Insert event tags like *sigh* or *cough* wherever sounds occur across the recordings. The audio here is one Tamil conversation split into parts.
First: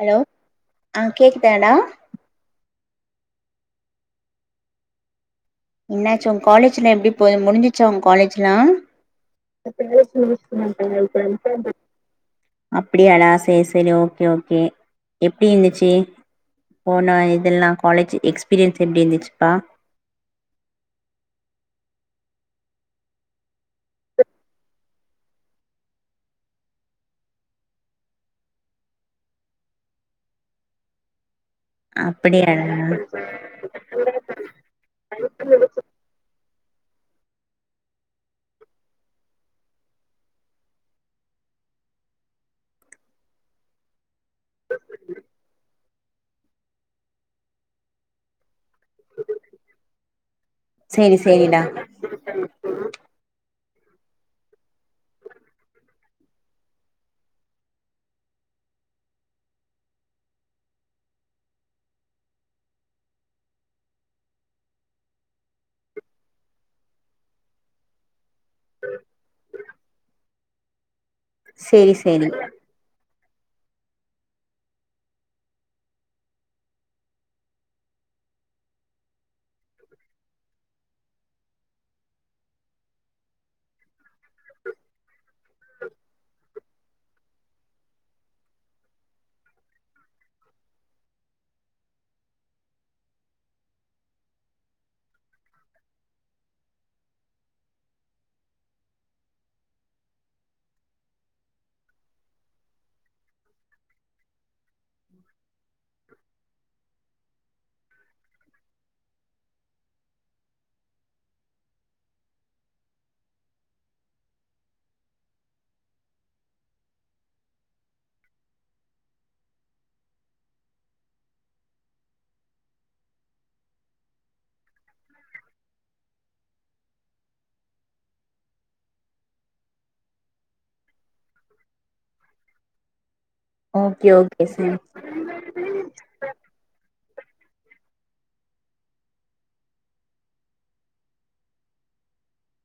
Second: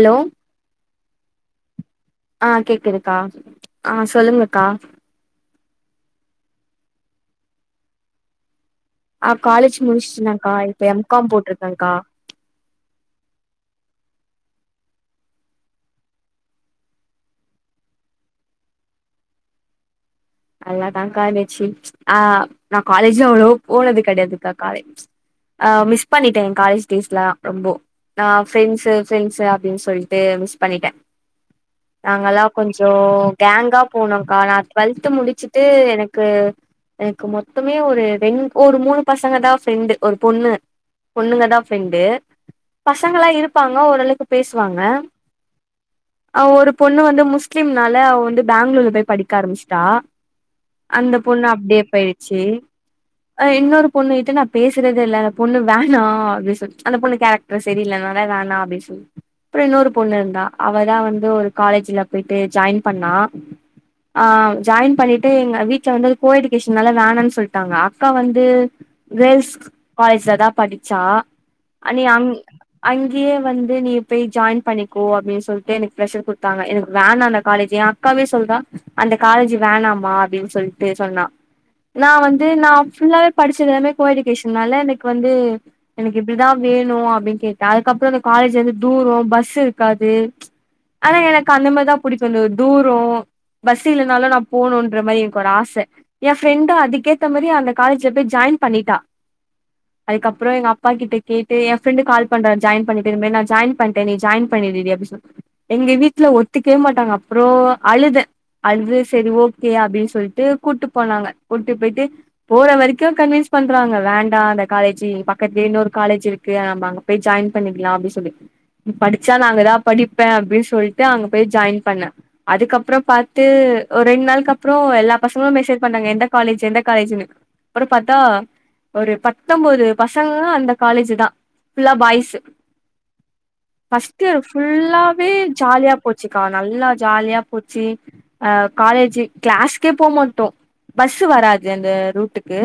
ஹலோ ஆ கேக்குதாடா க்கா ஆ சொல்லுங்கக்கா என்னாச்சு உங் காலேஜ்லா எப்டி போ முடிஞ்சிச்சா உங் காலேஜ்லா ஆ காலேஜ் முடிச்சுட்டனாக்கா இப்ப எம் காம் போட்டிருக்கேன்க்கா அப்டியாடா சேர் சேரி ஓ ஓகே ஓகே எப்டி இந்துச்சி போன இதெல்லா காலேஜ் எக்ஸ்பீரியன்ஸ் எப்டி இந்துச்சிப்பா நல்லாதான்க்கா இருச்சி ஆ நா காலேஜ்லா அவ்ளோவா போனதுக் கடையாதுக்கா காலேஜ் ஆ மிஸ் பண்ணிட்டேன் என் காலேஜ் டேஸ்லாம் ரொம்போ நா ஃப்ரெண்ட்ஸ்ஸு ஃப்ரெண்ட்ஸ்ஸு அப்டின்னு சொல்ட்டு மிஸ் பண்ணிட்டேன் நாங்கல்லா அப்படியாடா கொஞ்சோ கேங்காப் போனோம்கா நா ட்வெல்த் முடிச்சுட்டு எனக்கு எனக்கு மொத்தமே ஒரு ரெண் ஒரு மூணுப் பசங்க தான் ஃப்ரெண்டு ஒருப் பொண்ணு பொண்ணுங்கதா ஃப்ரெண்டு பசங்கலா இருப்பாங்க ஓரளக்கு பேசுவாங்க அவ ஒருப் பொண்ணு வந்து முஸ்லிம்னால அவ வந்துப் பேங்களூர்லப் பேய்ப் படிக்க ஆரம்பிச் ட்டா சேரி அந்தப் பொண்ணு சேரிடா அப்டியேப் போயிடுச்சு அ இ இன்னொருப் பொண்ணு கிட்ட நான் பேசுறதே இல்ல அந்தப் பொண்ணு வேணா அப்டி சொ அந்தப் பொண்ணு கேரக்ட்ர் சரியில்லனால வேணா அப்டி சொல் ப்ரோம் இன்னொருப் பொண்ணு இருந்தா அவதா வந்து ஒரு காலேஜ்லப் போயிட்டு ஜாயின் பண்ணா ஆ ஜாயின் பண்ணிட்டு எங்க வீட்ல வந்து கோஎஜூகேஷனால வேணான் சொல்ட்டாங்க அக்கா வந் ந்து கேள்ஸ் காலேஜ்லதா படிச்சா செரி செரி ங்கயே வந்து நீ போய் ஜாயின் பண்ணிக்கோ அப்டின்னு சொல்ட்டு எனக்குப் ப்ரெஷ்ஷர் குடுத்தாங்க எனக்கு வேணா அந்தக் காலேஜ் அக்காவே சொல்றா அந்தக் காலேஜ் வேணாமா அப்டின்னு சொல்ட்டு சொன்னா நா வந்து நா ஃபுல்லாவேப் படிச்சதெல்லாமே கோஎடுகேஷனால எனக்கு வந்து எனக்கு இப்டிதான் வேணும் அப்டின்னு கேட்டன் அதுக்கப்றம் அந்த காலேஜ் வந்து தூரோம் பஸ் இருக்காது ஆனா எனக்கு அந்த மாதரி தான் புடிக்கும் ந்த தூரம் பஸ் ஸ் இல்லனாலும் நா போனுன்ற மாரி எனக்கு ஒரு ஆச என் ஃப்ரெண்டு அதுக்கேத்த மாரி அந்த காலஜ்லப் போய் ஜாயின் பண்ணிட்டா அதுக்கப்பறம் எங்க அப்பாக் கிட்டக் கேட்டு என் ஃப்ரெண்டு கால் பண்ணா ஜாயின் பண்ணிட் திரும்ப நா ஜாயின் பண்ணிட்ட நீ ஜாயின் பண்ணிடுடீ அப்டி சொல் எங்க வீட்ல ஒத்துக்கவே மாட்டாங்க அப் அப்பறம் அழுதன் அழுது சரி ஓகே அப்டின்னு சொல்லிட்டு கூட்டு போனாங்க கூட்டிட்டு போயிட்டு போற வரைக்கும் கன்வைன்ஸ் பண்றாங்க வேண்டா அந்த காலேஜ்ச பக்கத்துல இன்னொரு காலேஜ் இருக்கு நம்ம அங்க போய் ஜாயின் பண்ணிக்கலா அப்டின்னு சொல்லி படிச்சா நா அங்கதா படிப்பே அப்டின்னு சொல்லிட்டு அங்க போய் ஜாயின் பண்ணே அதுக்கப்பறம் பாத் து ஒரு ரெண் நாளுக்கு அப்பறம் எல்லா பசங்களும் மெசேஜ் பண்ணாங்க எந்த காலேஜ் எந்த காலேஜ்ன்னு அப்றம் பாத்தா ஒரு பத்தொன்பது பசங்களும் அந்த காலேஜ் பா ஃபுல்லா பாய்ஸ்சு ஓகே ஃபர்ஸ்ட் ஓகே சேரி ஃபுல்லாவே ஜாலியா போச்சுக்கா நல்லா ஜாலியா போ போச்சி அ காலேஜ்ஜி கிளாசுக்கே போ மாட்டோ பஸ் வராது அது ரூட்டுக்கு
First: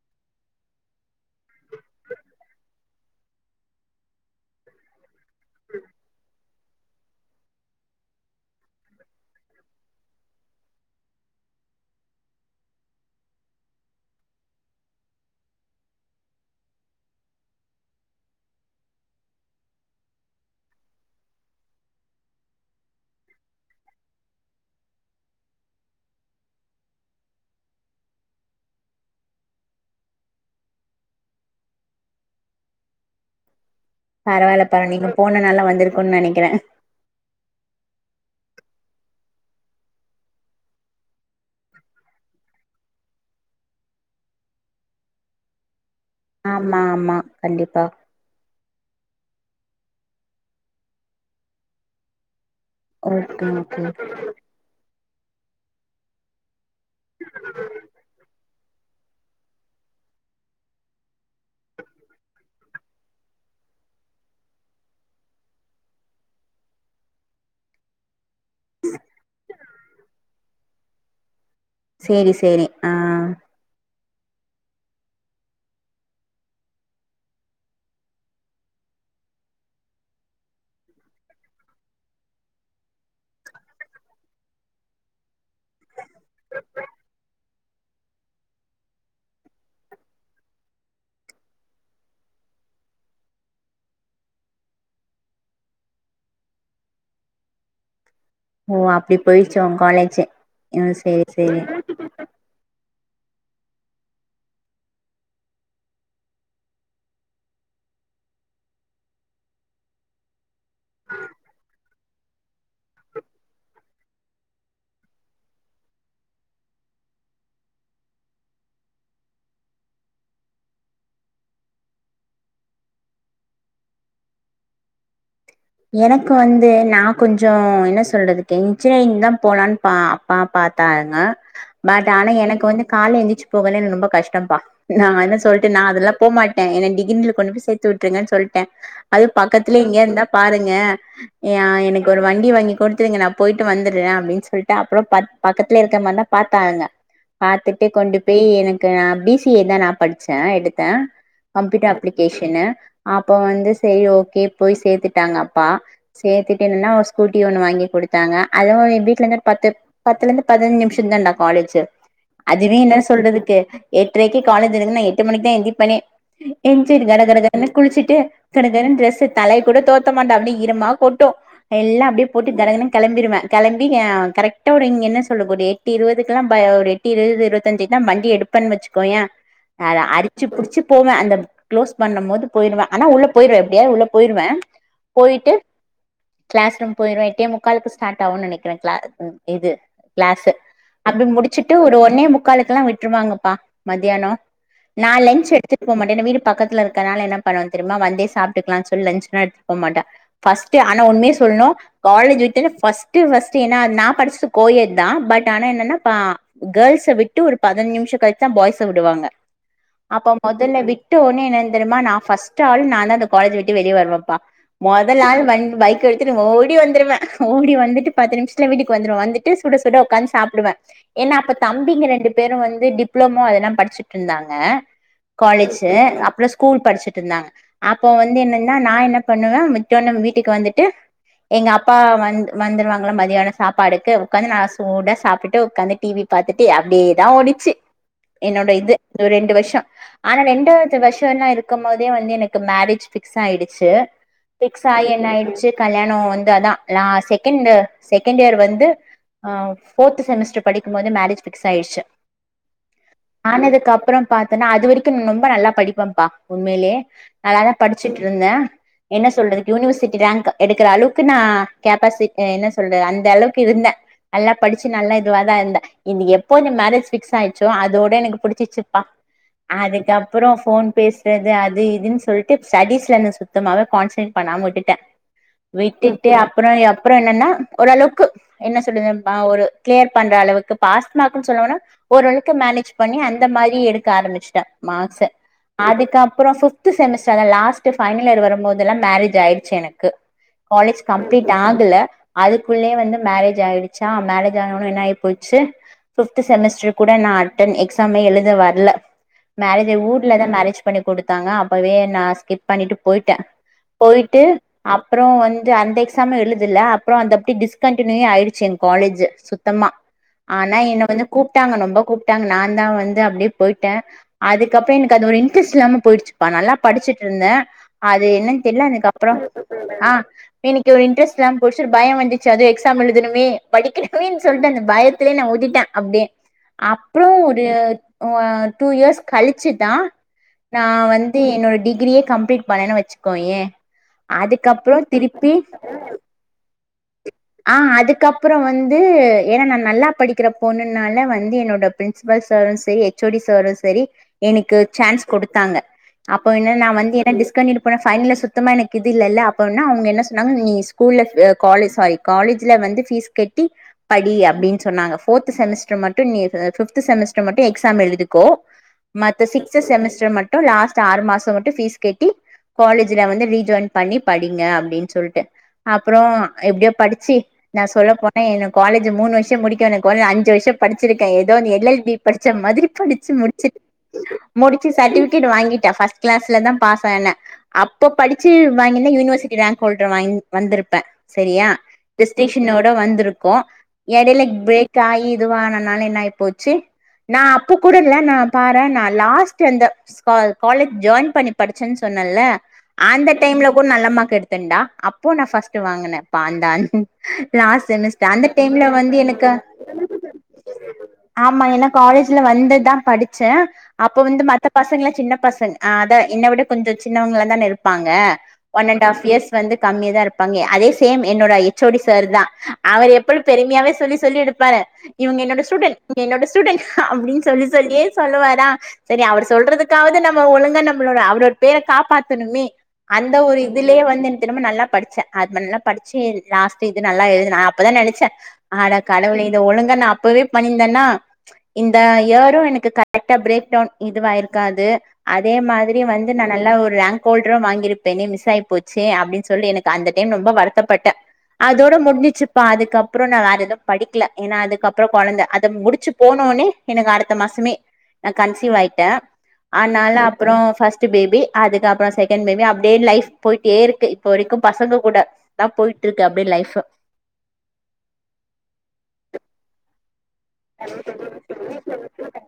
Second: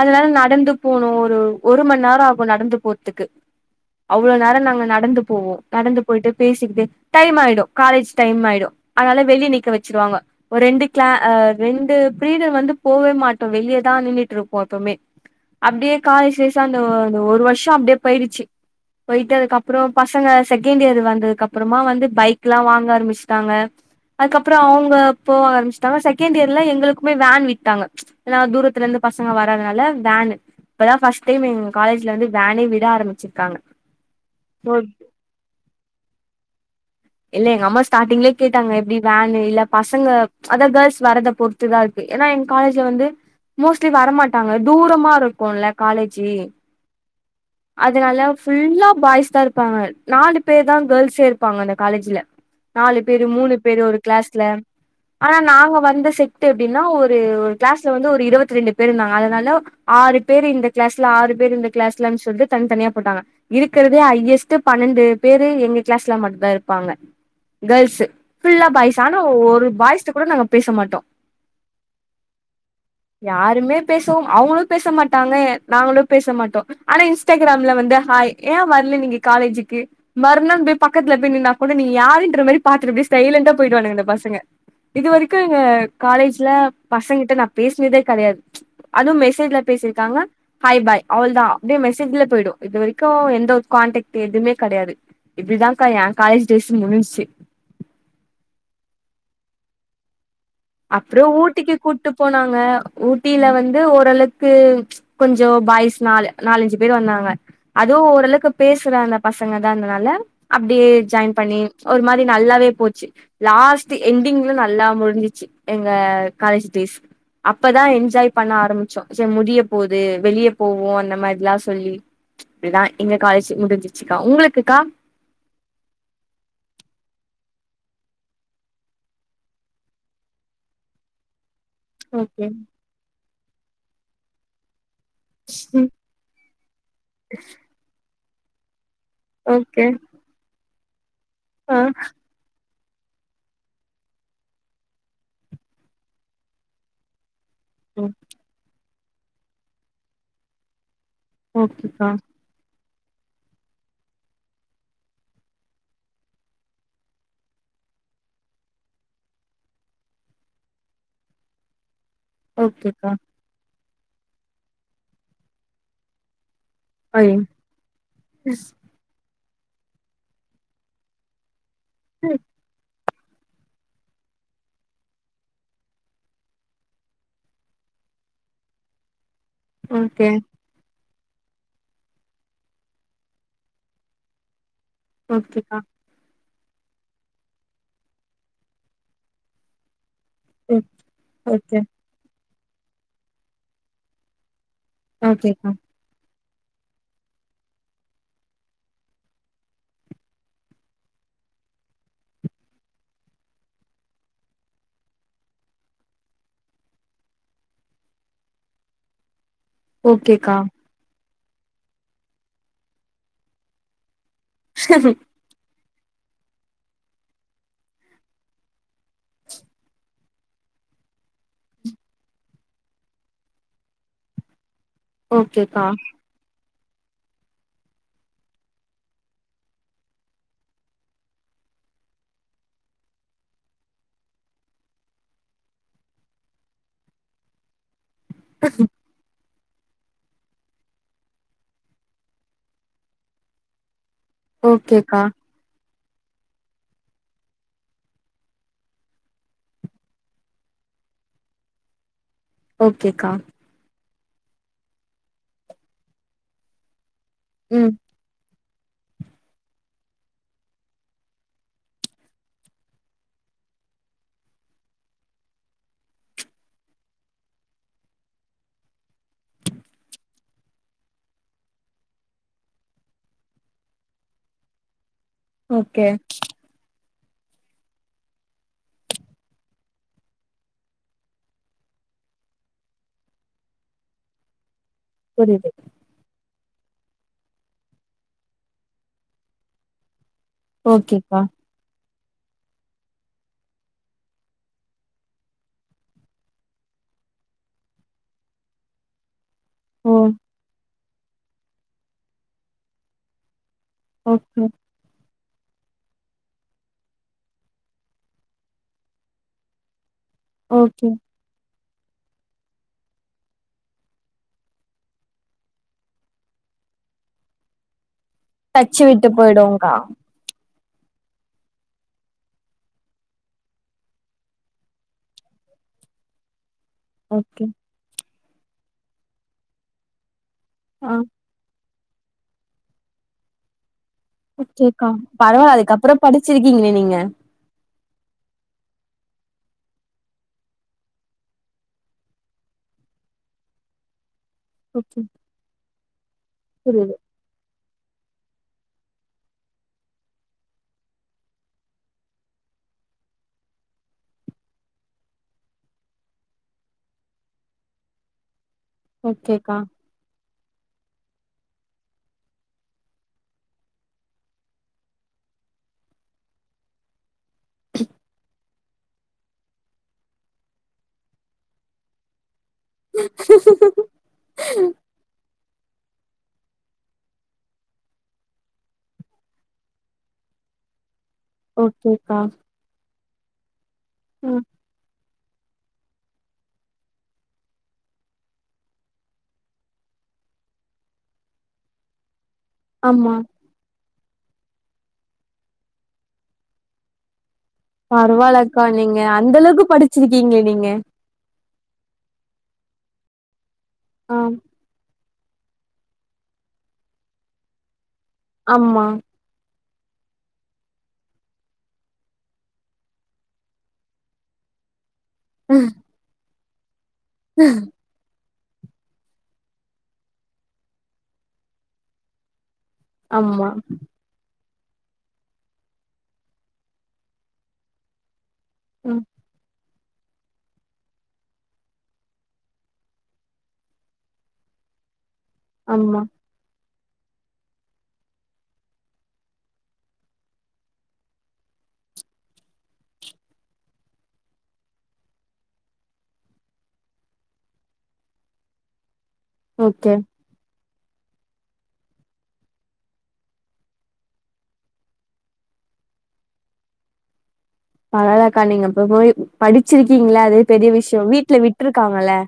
அதனால நடந்து போணோ ஒரு ஒரு மண் நேரம் ஆகும் நடந்து போறதுக்கு அவ்ளோ நேரம் நாங்க நடந்து போவோ நடந்து போயிட்டு பேசிக்கிட்டு டைம் ஆயிடும் காலேஜ் டைம் ஆயிடும் அதனால வெளியே நிக்க வச்ச சிருவாங்க ஒரு ரெண்டு கே அ அது ரெண்டு பீரியட் வந்து போவே மாட்டோ வெளியேதா நின்னுட்டு இருப்போ எப்பவுமே அப்டியே காலேஜ் டேஸ்ல அந்த அந்த ஒரு வருஷம் அப்டே போயிடுச்சி போயிட்டு அதுக்கப்பறம் பசங்க செகண்ட் இயர் வந்ததுக்கு அப்பறமா வந்து பைக்லா வாங்க ஆரம்பிச்சிட்டாங்க அதுக்கப் அப்பறம் அவுங்க போக ஆரம்பிச்சட்டாங்க செகண்ட் இயர்ல எங்களுக்குமே வேன் விட்டாங்க ஏனா தூரத்துல இருந்து பசங்க வர்துனால வேனு இப்பதா ஃபர்ஸ்ட் டைம் எங்க காலேஜ்ல வந்து வேனே விட ஆரம்பிச் பரவால்ல இப்ப நீங்க போன நாலா வந்திருக்குன்னு நெனைக்கிற இல்ல எங்க அம்மா ஸ்டார்டிங்லயே கேட்டாங்க எப்டி வேன்ன இல்ல பசங்க அதா கேர்ள்ஸ் வர்றத பொறுத்துதா இருக்கு ஏன்னா எங்க காலேஜ்ல வந்து மோஸ்ட்லி வரமாட்டாங்க தூரமா இருக்கோம்ல காலேஜ் ஆமா ஆமா கண்டிப்பா அதனால ஃபுல்லா பாய்ஸ்தா இருப்பாங்க நாலு பேர்தா கேர்ள்சே இருப்பாங்க அந்த காலேஜ்ல நாலு பேரு ஓகே மூணு பேரு ஓகே ஒரு கிளாஸ்ல ஆனா நாங்க வந்து செட்டு அப்டின்னா ஒரு ஒரு கிளாஸ்ல வந்து ஒரு இருபத்தி ரெண்டு இருந்தாங்க அதனால ஆறு பேர் இந்த கிளாஸ்ல ஆறு பேர் இந்த கிளாஸ்ல சொல்லிட்டு தனித்தனியா போட்டாங்க இருக்கிறதே ஹையஸ்ட் பன்னெண்டு பேரு எங்க கிளாஸ்ல மட்டும் தா ருப்பாங்க கேர்ள்ஸ்சு ஃபுல்லா பாய்ஸ் ஆனா ஒரு பாய்ஸ்ட்ட கூட நாங்க பேச மாட்டோ சேரி சேரி ஆ பேசுவோம் அவங்களு பேச மாட்டாங்க நாங்களு பேச மாட்டோ ஆனா இன்ஸ்டாகிராம்ல வந்து ஹாய் ஏன் வரல நீங்க காலேஜக்கு மறுநாள் வந்து பக்கத்துல போய் நின்னா முதல்ல நீ யாருன்ற மாரி பாத்துட்டு அப்டியே சைலன்டா போயிடுவானுங்க இந்த பசங்க இது வரைக்கு எங்க காலேஜ்ல பசங்கிட்ட நா பேசினதே கெடையாது அதுவு மெசேஜ்ல பேசிருக்காங்க ஹாய் பாய் அவளோதா அப்டியே மெசேஜ்ல போய்டு இது வரைக்கு எந்த ஒரு காண்டடக்ட் எதுவுமே கெடையாது இப்டிதாக்கா ஏ காலேஜ் டேஸ் முடிஞ்சி ஓ அப்டி போயிச்சா உங் காலேஜ்சு அப்புறோ ஊட்டிக்கு கூட்டு போனாங்க ஊட் டியில வந்து ஓரளவுக்கு கொஞ்ச பாய்ஸ் நாலு நாலஞ்சு பேர் வந்தாங்க அதுவு ஓரளவுக்கு பேசுற அந்த பசங்கதான்னால அப்டியே ஜாயின் பண்ணி ஒரு மாரி நல்லாவே போச்சு லாஸ்ட் எண்டிங்ல நல்லா முடிஞ்சிச்சு எங்க காலேஜ் டேஸ் அப்பதா என்ஜாய் பண்ண ஆரம்பிச்சோ சேர் முடிய போகுது வெளியே போவோ அந்த மாரில்லா சொல்லி இப்டிதா எங்க காலேஜ் முடிஞ்சிச்சுக்கா உங்ளுக்குக்கா எனக்கு வந்து நா கொஞ்சோ என்ன சொல்றதுக்கு இன்ஜினியரிங்தா போலான்னு பா அப்பா பாத்தாங்க பட் ஆனா ஓகே எனக்கு வந்து கால எந்திச்சு போகலென் ரொம்ப கஷ்டம்பா நா என்ன சொல்லிட்டு நா ம் அதெல்லா போமாட்டே என்ன டிகிரில கொண்டு போய் சேத்து விட்டுருங்கச் சொல்ட்ட அது பக்கத்துலெயெ ஓகே இங்கே இருந்தா ங்க யா ஆ எனக்கு ஒரு வண்டி வாங்கி குட் விட்ருங்க நா போய்ட்டு வந்துடுற அப்டின் சொல்ட்டு அப்புறோ ப பக்கத்துல இருக்க மாந்தா பாத்தாங்க பாத்துட்டு கொண்டு பேய் எனக் அ பி சி ஏ தா நா படிச்ச எடுத்த கம்ப்யூட் ஓகேக்கா அப்ளிகேஷனு அப்போ வந்து செரி ஓகே போய் சேத்து விட்டாங்க அப்பா சேத்துட்டு என்னனா ஒரு ஸ்கூட்டி ஒண்ணு வாங்கி குடுத்தாங்க அதுவு வீட்ல இருந்து ஒரு பத்து பத்துல இருந்து பதினெஞ்சு நிமிஷோ தான்டா காலேஜு அதுவே என்ன ஓகேக்கா சொல்றதுக்கு எட்டரைக்கி காலேஜ் இருக்கு நா எட்டு மணிக்கு தா எந்திப்பனே என்சுரி கட ஐயோ கட கடன் குளிச்சிட்டு கட கடன ட்ரெஸ் எ தலைய கூட தோட் த்த மாட்ட அப்டி ஈரமா கொட்டு எல்லா அப்டியே போட்டு தரகணு கெளம்பிருவ கெளம்பி அ கரெக்டா ஒரு இங்க என்ன சொல்லுங்க ஒரு எட்டு இருவதுக்கெல்லா ப ஒரு எட்டு இவபது இருவத்தஞ்சுகுலா வண்டிய எடுப்பன் வச்சுக்கோய அத ஓகே அடிச்சு புடிச்சு போவ அந்த க்ளோஸ் பண்ணும் போது போய்டுவ ஆனா உள்ள போயிருவ எப்டியாது உள்ள போய்ருவ ஓகேகா க்ளஸ் ரூம் போய்ருவ எட்டே முக்கால்க்கு ஸ்டார்ட் ஆவுன் நெனைக்கிற க்ள இது க்ளாசு ம் அப்டி முடிச்சுட்டு ஓகே ஒரு ஒன்னே முக் க்காலுக்கெல்லா விட்ருவாங்கப்பா மத்யானோ நா லன்ச் ஓகேக்கா எடுத்துட் போ மாட்ட ஏனா வீடு பக்கத்ல இருக்கனால என்ன பண்ணுவ தெரிமா வந்தே சாப்ட்டுக்கலா சொல்லி லன்ச்லா எடு போ மாட்ட ஃபஸ்ட்டு ஆனா உண்மய சொல்ணு காலேஜ் விட்டனே ஃபஸ்ட்டு ஃபஸ்ட்டு ஏனா நா படிச்சுட்டு கோயெட் தா பட் ஆனா என்னனா பா கேர்ள்ஸ விட்டு ஒரு பதினஞ்சு நிமிஷோ கழிச்சு தா பாய்ஸ விடுவாங்க அப்ப ஓகேக்கா மொதல்ல விட்ட ஒ னே என்னன் தெரிமா நா ஃபஸ்ட் ஆள் நாந்தா அந்த காலேஜ விட்டு வெளிய வருவப்பா மொதல் ஆள் வண் வை கெடுத்துட்டு ஓடி வந்துருவ ஓடி வந்துட்டு பத்து நிமிசத்ல வீட்டுக்கு வந்துருவ வந்துட்டு சுட சுட உக்கான் சாப்டுவ ஏனா அப்ப தம்பிங்க ரெண்டு பேரு வந்து டிப்ளமோ அதெல்லா படிச்சுட்ருந்தாங்க ஓகேக்கா காலேஜு அப்றோ கூல் படிச்சுட்ருந்தாங்க அப்போ வந்து என்னன்னா நா என்ன பண்ணுவ மித்தோன வீட்டுக்கு வந்துட்டு எங்க அப்பா வந் வந்துருவாங்களா மதியானொ சாப்பாடுக்கு உக்காந்து நல்லா சூடா சாப்டுட்டு உக்காந்து டிவி பாத்துட்டு அப்டியேதா ஓடிச்சு என்னோட இது ரெண்டு வர்ஷ் டொ ஆனா ரெண்டாவது வர்ஷோல்லா இருக்கும்மோதே வந்து எனக்கு மரேஜ் ஃபிக்ஸாய்டிச்சு பிக்ஸ் ஆயி ஓகேக்கா என்ன ஆயிடுச்சு கல்யாணோ வந்து அதா லா செகெண்டு செகண்டியர் வந்து ஆ ஃபோர்த்து செமெஸ்டர் படிக்கும்மோது மரேஜ் ஃபிக்ஸ் ஆயிடுச்சு ஓகேக்கா ஆனதுக்கப்றோ பாத்தன்னா அது வரிக்குன் னொம்ப நல்லா படிப்பன் பா உண்மைலியே நல்ல தா ம் படிச்சுட்டுருந்த என்ன சொல்றதுக்கு யூனிவெர்சிட்டி ரேங்க்கு எடுக்குற அளவுக்கு நா கேப்பாசி என்ன சொல்றது அந்த அளவுக்கு இருந்த நல்லா படிச்சு நல்லா இதுவா தா இருந்த இது எப்போ இந்த மேரேஜ் ஃபிக்ஸாயிட்ச்சோ அதோட எனக்கு புடிச்சிச்சுப்பா அதுக்கப்புறோ ஃபோன் பேசுறது அது இதுன் சொல்ட்டு ஸ்டடீஸ்ல சுத்தமாவே கான்சன் பண்ணாம விட்டுட்ட ஓகே விட்டுட்டு அப்பறோ எப் ப்பறோ என்னன்னா ஓரளவுக்கு என்ன சொல்லுது ப ஒரு க்ளியர் பண்ற அளவுக்கு பாஸ் மார்க்குன் சொல்லவேனா ஓரளவுக்கு மேனேஜ் பண்ணி அந்த மாரி எடுக்க ஆரம்பிச்ட்ட மார்க்ஸ்ஸ புரியுது அதுக்கப்றோ ஃபிஃப் த்து செமெஸ்ட்ரு அதா லாஸ்ட்டு ஃபைனல் இயர் வரும்போது தெல்லா மேரேஜ் ஆயிடுச்சு எனக்கு காலேஜ் ஓகேக்கா கம்ப்லீட் ஆகல அதுக்குள்யே வந்து மேரேஜ் ஆயிடுச்சா மேரேஜ் ஆன ஒனே என்னாயி போச்சு ஃபிஃப்த்து செமிஸ்டர் கூட நா அட்டன் எக்ஸாமே எழுத வர்ல மேரேஜ் ஆய் ஓ ஊர்ல தா மேரேஜ் பண்ணி குடுத்தாங்க அப்பவே நா ஸ்கிப் பண்ணிட்டு போய்ட்ட போய்ட்டு ஓகே அப்றோ வந் து அந்த எக்ஸாம்யு எழுதல அப்றோ அந்த அப்டி டிஸ்கண்டினியூயே ஆயிடுச்சு எங் காலேஜு சுத்தமா ஆனா என்ன ஓகே வந்து கூப்ட்டாங்க னொம்பொ கூப்ட்டாங்க நா தா வந்து அப்டே போய்ட்ட அதுக்கப்ப எனக்கு அது ஒரு இன்ட்ரஸ் இல்லாம போயிடுச்சுபா நல்லா படிச்சிட்ருந்த அது என் டச்சு விட்டு போய்டுங்கா இப்டியே நிக்க ஒரு இன்டரஸ்ட் இல்லாம போய்டிச்சு ஒரு பயம் வந்துச்சு அதுவு எக்ஸாம் எழுதணுமே படிக்கணுமேன்னு சொல்ட்டு அந்த பயத்துலயே நா ஊதிட்டே அப்டியே அப்றோ ஒரு ஓகே ஒ டூ இயர்ஸ் கழிச்சுதா நா ஆ வந்து என்னோட டிக் கிரியே கம்ப்ளீட் பண்ணேணு வச்சுக் கோயே *unintelligible* கேக்காம பரவால அதுக்கப்பறோ படிச்சிருக்கீங்களே நீங்க ஆ அதுக்கப்பறோ வந்து ந்து ஏன்னா நா நல்லா படிக்குற பொண்ணுனால வந்து என்னோட பிரின்சிபல் சாரு செரி எச்சோடி சாரு செரி எனக்கு ஓகே சான்ஸ் குடுத்தாங்க அப்போ என்ன நா புரியுது வந்து டிஸ்கண்டினுவ் பனோ ஃபைன்லா சுத்தமா எனக்கு இது இல்லேல்ல அப்போன்னா அவுங்க என்ன சொன்னாங்க நீ ஸ்கூல்ல காலேஸ் வாயி காலேஜ்ல வந்து ஃபீஸ் கட்டி படி அப்டின்னு சொன்னாங்க ஃபோர்த் செமஸ்டர் மட்டு நீ பிப்த் செமஸ்டர் மட்டு எக்ஸாம் எழுதிக்கோ மத்த ஓகேக்கா சிக்ஸ்த் செமஸ்டர் மட் ட்டு லாஸ்ட் ஆறு மாசோ மட்டு பீஸ் கட்டி காலேஜுல வந்து ரீஜாயின் பண்ணி படிங்க அப்டின்னு சொல்ட்டு அப்றோ எப்டியோ படிச்சி நா சொல்ல போனா எனக் காலேஜ்ஜு மூணு வருஷோ முடிக்கனு கொறஞ்தது அஞ்சு வருஷோ படிச்சிருக்கே ஏதோ ஒன்னு எல் எல் பி படிச் ச்ச மாதிரி படிச்சு முடிச்சிட் முடிச்சு சட்டுஃபிகேட் வாங்கிட் க்கே ஃபர்ஸ்ட் க்ளாஸ்ல தா பாஸ் ஆனே அப்ப படிச்சு வாங்கிருந்தா யூனிவர்சிட்டி ரேங்க் ஹோல்டர் வாங் வந்துருப்பே செரியா ஓகேக்கா டிஸ்டின்ஷனோட வந்துரு குவோ எடையில ம் ப்ரேக் ஆயி இதுவான நால என்ன ஆயி போச்சு நா அப்ப கூடல்ல நா பாறே நா லாஸ்ட் அந்த காலேஜ் ஜாயின் பண்ணி படிச்சேன்னு சொன்னேல்ல அந்த ஆமா டைம்ல கூட நல்ல மார் ர்க் எடுத்தன்டா அப்போ நா ஃபர்ஸ்ட் வாங்குனே பான் தான் பரவால்லக்கா நீங்க அந்த அளவுக்கு படிச்சிருக்கீங்களே நீங்க ஆமா ஏன்னா காலேஜ்ல வந்துதா படிச்சே அப்ப ஆ வந்து மத்த பசங்கல சின்னப் பசங்க அதா என்ன விட கொஞ்சோ சின்னவங்களா தான இருப்பாங்க ஒன் அண்ட் ஆமா ஆஃப் இயர்ஸ் வந்து கம்மியா தா இருப்பாங்க அதே சேம் என்னோட எச் ஓடி சாருதா அவர் எப்போது பெருமையாவே சொல்லி சொல்லி எடுப்பாரு இவுங்க என்னோட ஸ்ட்டூடண்ட் என்னோட ஸூ டூடண் ஹ அப்டின்னு சொல்லி சொல்லியே சொல்லுவாரு நா செரி அவர் சொல்றதுக்காவது நம்ம ஒழுங்கா நம்மளோட அவரோட பேர காப்பாத்தணுமே அந்த ஒரு ஆமா இதுலயே வந்து என்ன தெரிம்மா நல்லா படிச்சே அது நல்லாப் படிச்சு லாஸ்ட் இது நல்லா எழுதுன அப்பதா நெனச்சே அட ம் கடவுளே இத ஒழுங்க நா அ ப்பவே பண்ணியிருந்தேன்னா இந்த இயரூ எனக்கு கரெக்டா ப்ரேக் டவுன் இதுவாயிருக்காது அதே மாதிரி ஆமா வந்து நா நல்லா ஒரு ராங்க் ஓல்ட்ரு வாங்கியிருப்பேனே மிஸ் ஆயி போச்சே அப்டின்னு சொல்லி எனக்கு அந்த டைம் ரொம்ப வருத் தப்பட்டே அதோட முடிஞ்சிச்சுப்பா அதுக்கப்றோ நா வேற எதுவு படிக்கல ஏனா அதுக்கப்றோ கொழந்த அத முடிச்சு போனோனே எனக்கு அடுத்த மாசமே நா கன்சீவ் ஆயிட்டே ஓகே அனால அப்றோ ஃபஸ் ட்டு பேபி அதுக்கப்றோ செகண்ட் பேபி அப்டியே லைஃப் போய்ட்டே இருக்கு இப்போ வரைக்கூ பசங்க கூட தா போய்ட்ருக்கு அப்டியே லைஃபு இருக்கீங்களே அதுவே பெரிய விஷ்யோ வீட்ல விட்ருக்காங்களே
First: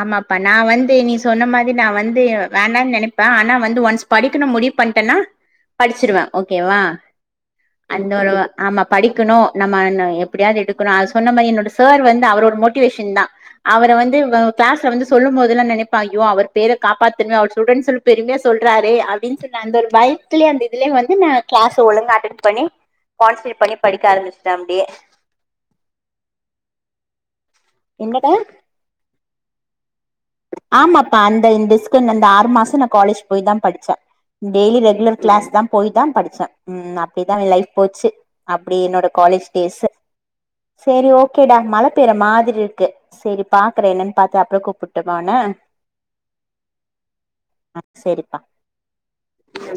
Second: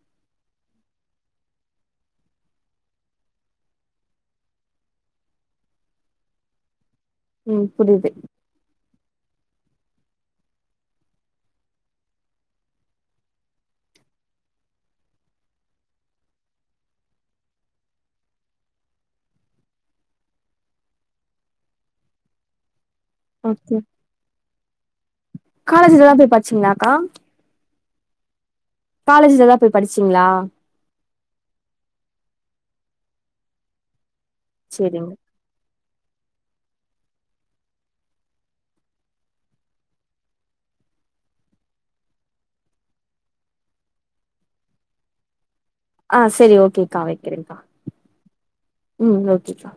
ஆமாப்பா நா வந்து நீ சொன்ன மாரி நா வந்து வேணானு நெனப்பே ஆனா வந்து ஒன்ஸ் படிக்கணு முடிவு பண்ட்டேன்னா படிச்சுருவே ஓகேவா ம் புரியுது அந்த ஒரு ஆமா படிக்கணு நம்ம னு எப்டியாது எடுக்கணு அது சொன்ன மாரி என்னோட சார் வந்து அவரோட மோட்டிவேஷன் தா அவர வந்து வ கிளாஸ்ல வந்து சொல்லும் போதெல்லா நெனப்ப ஐயோ அவர் பேர காப்பாத்தனு அவர் ஸ்டூடென்ட் சொல்லி பெருமையா சொல்றாரே அப்டின்னு சொன்ன அந்த ஒரு பயத்துலயே அந்த இதுலயே வந்து நா கிளாஸ் ஒழுங்கா அட்டென் பண்ணி கான்சன்ட்ரேட் ஒகே பண்ணி படிக்க ஆரம்பிச்சுட்டே அப்டியே காலேஜ்லல்லா போய் படிச்சீங்களா அக்கா என் கேட்ட காலேஜ்லலா போய் படிச் ஆமாப்பா அந்த இந்த இஸ்கு அந்த ஆறு மாசம் அப் காலேஜ் போய் தா படிச்சே டெய்லி சேரிங்க ரெகுலர் க்ளாஸ் தா போய் தா படிச்சே ம் அப்டிதா லைஃப் போச்சு அப்டி என்னோட காலேஜ் டேஸ்ஸு சேரி ஓகேடா மழ பெய்ற மாதிரி இருக்கு சரி பாக்குறே என்னன்னு பாத்து அப்புறொ கூப்புட் ட்டு போனா ஆ செரி ஓகேக்கா வைக்கிறேக்கா ஆ சேரிப்பா ம் ஓகேக்கா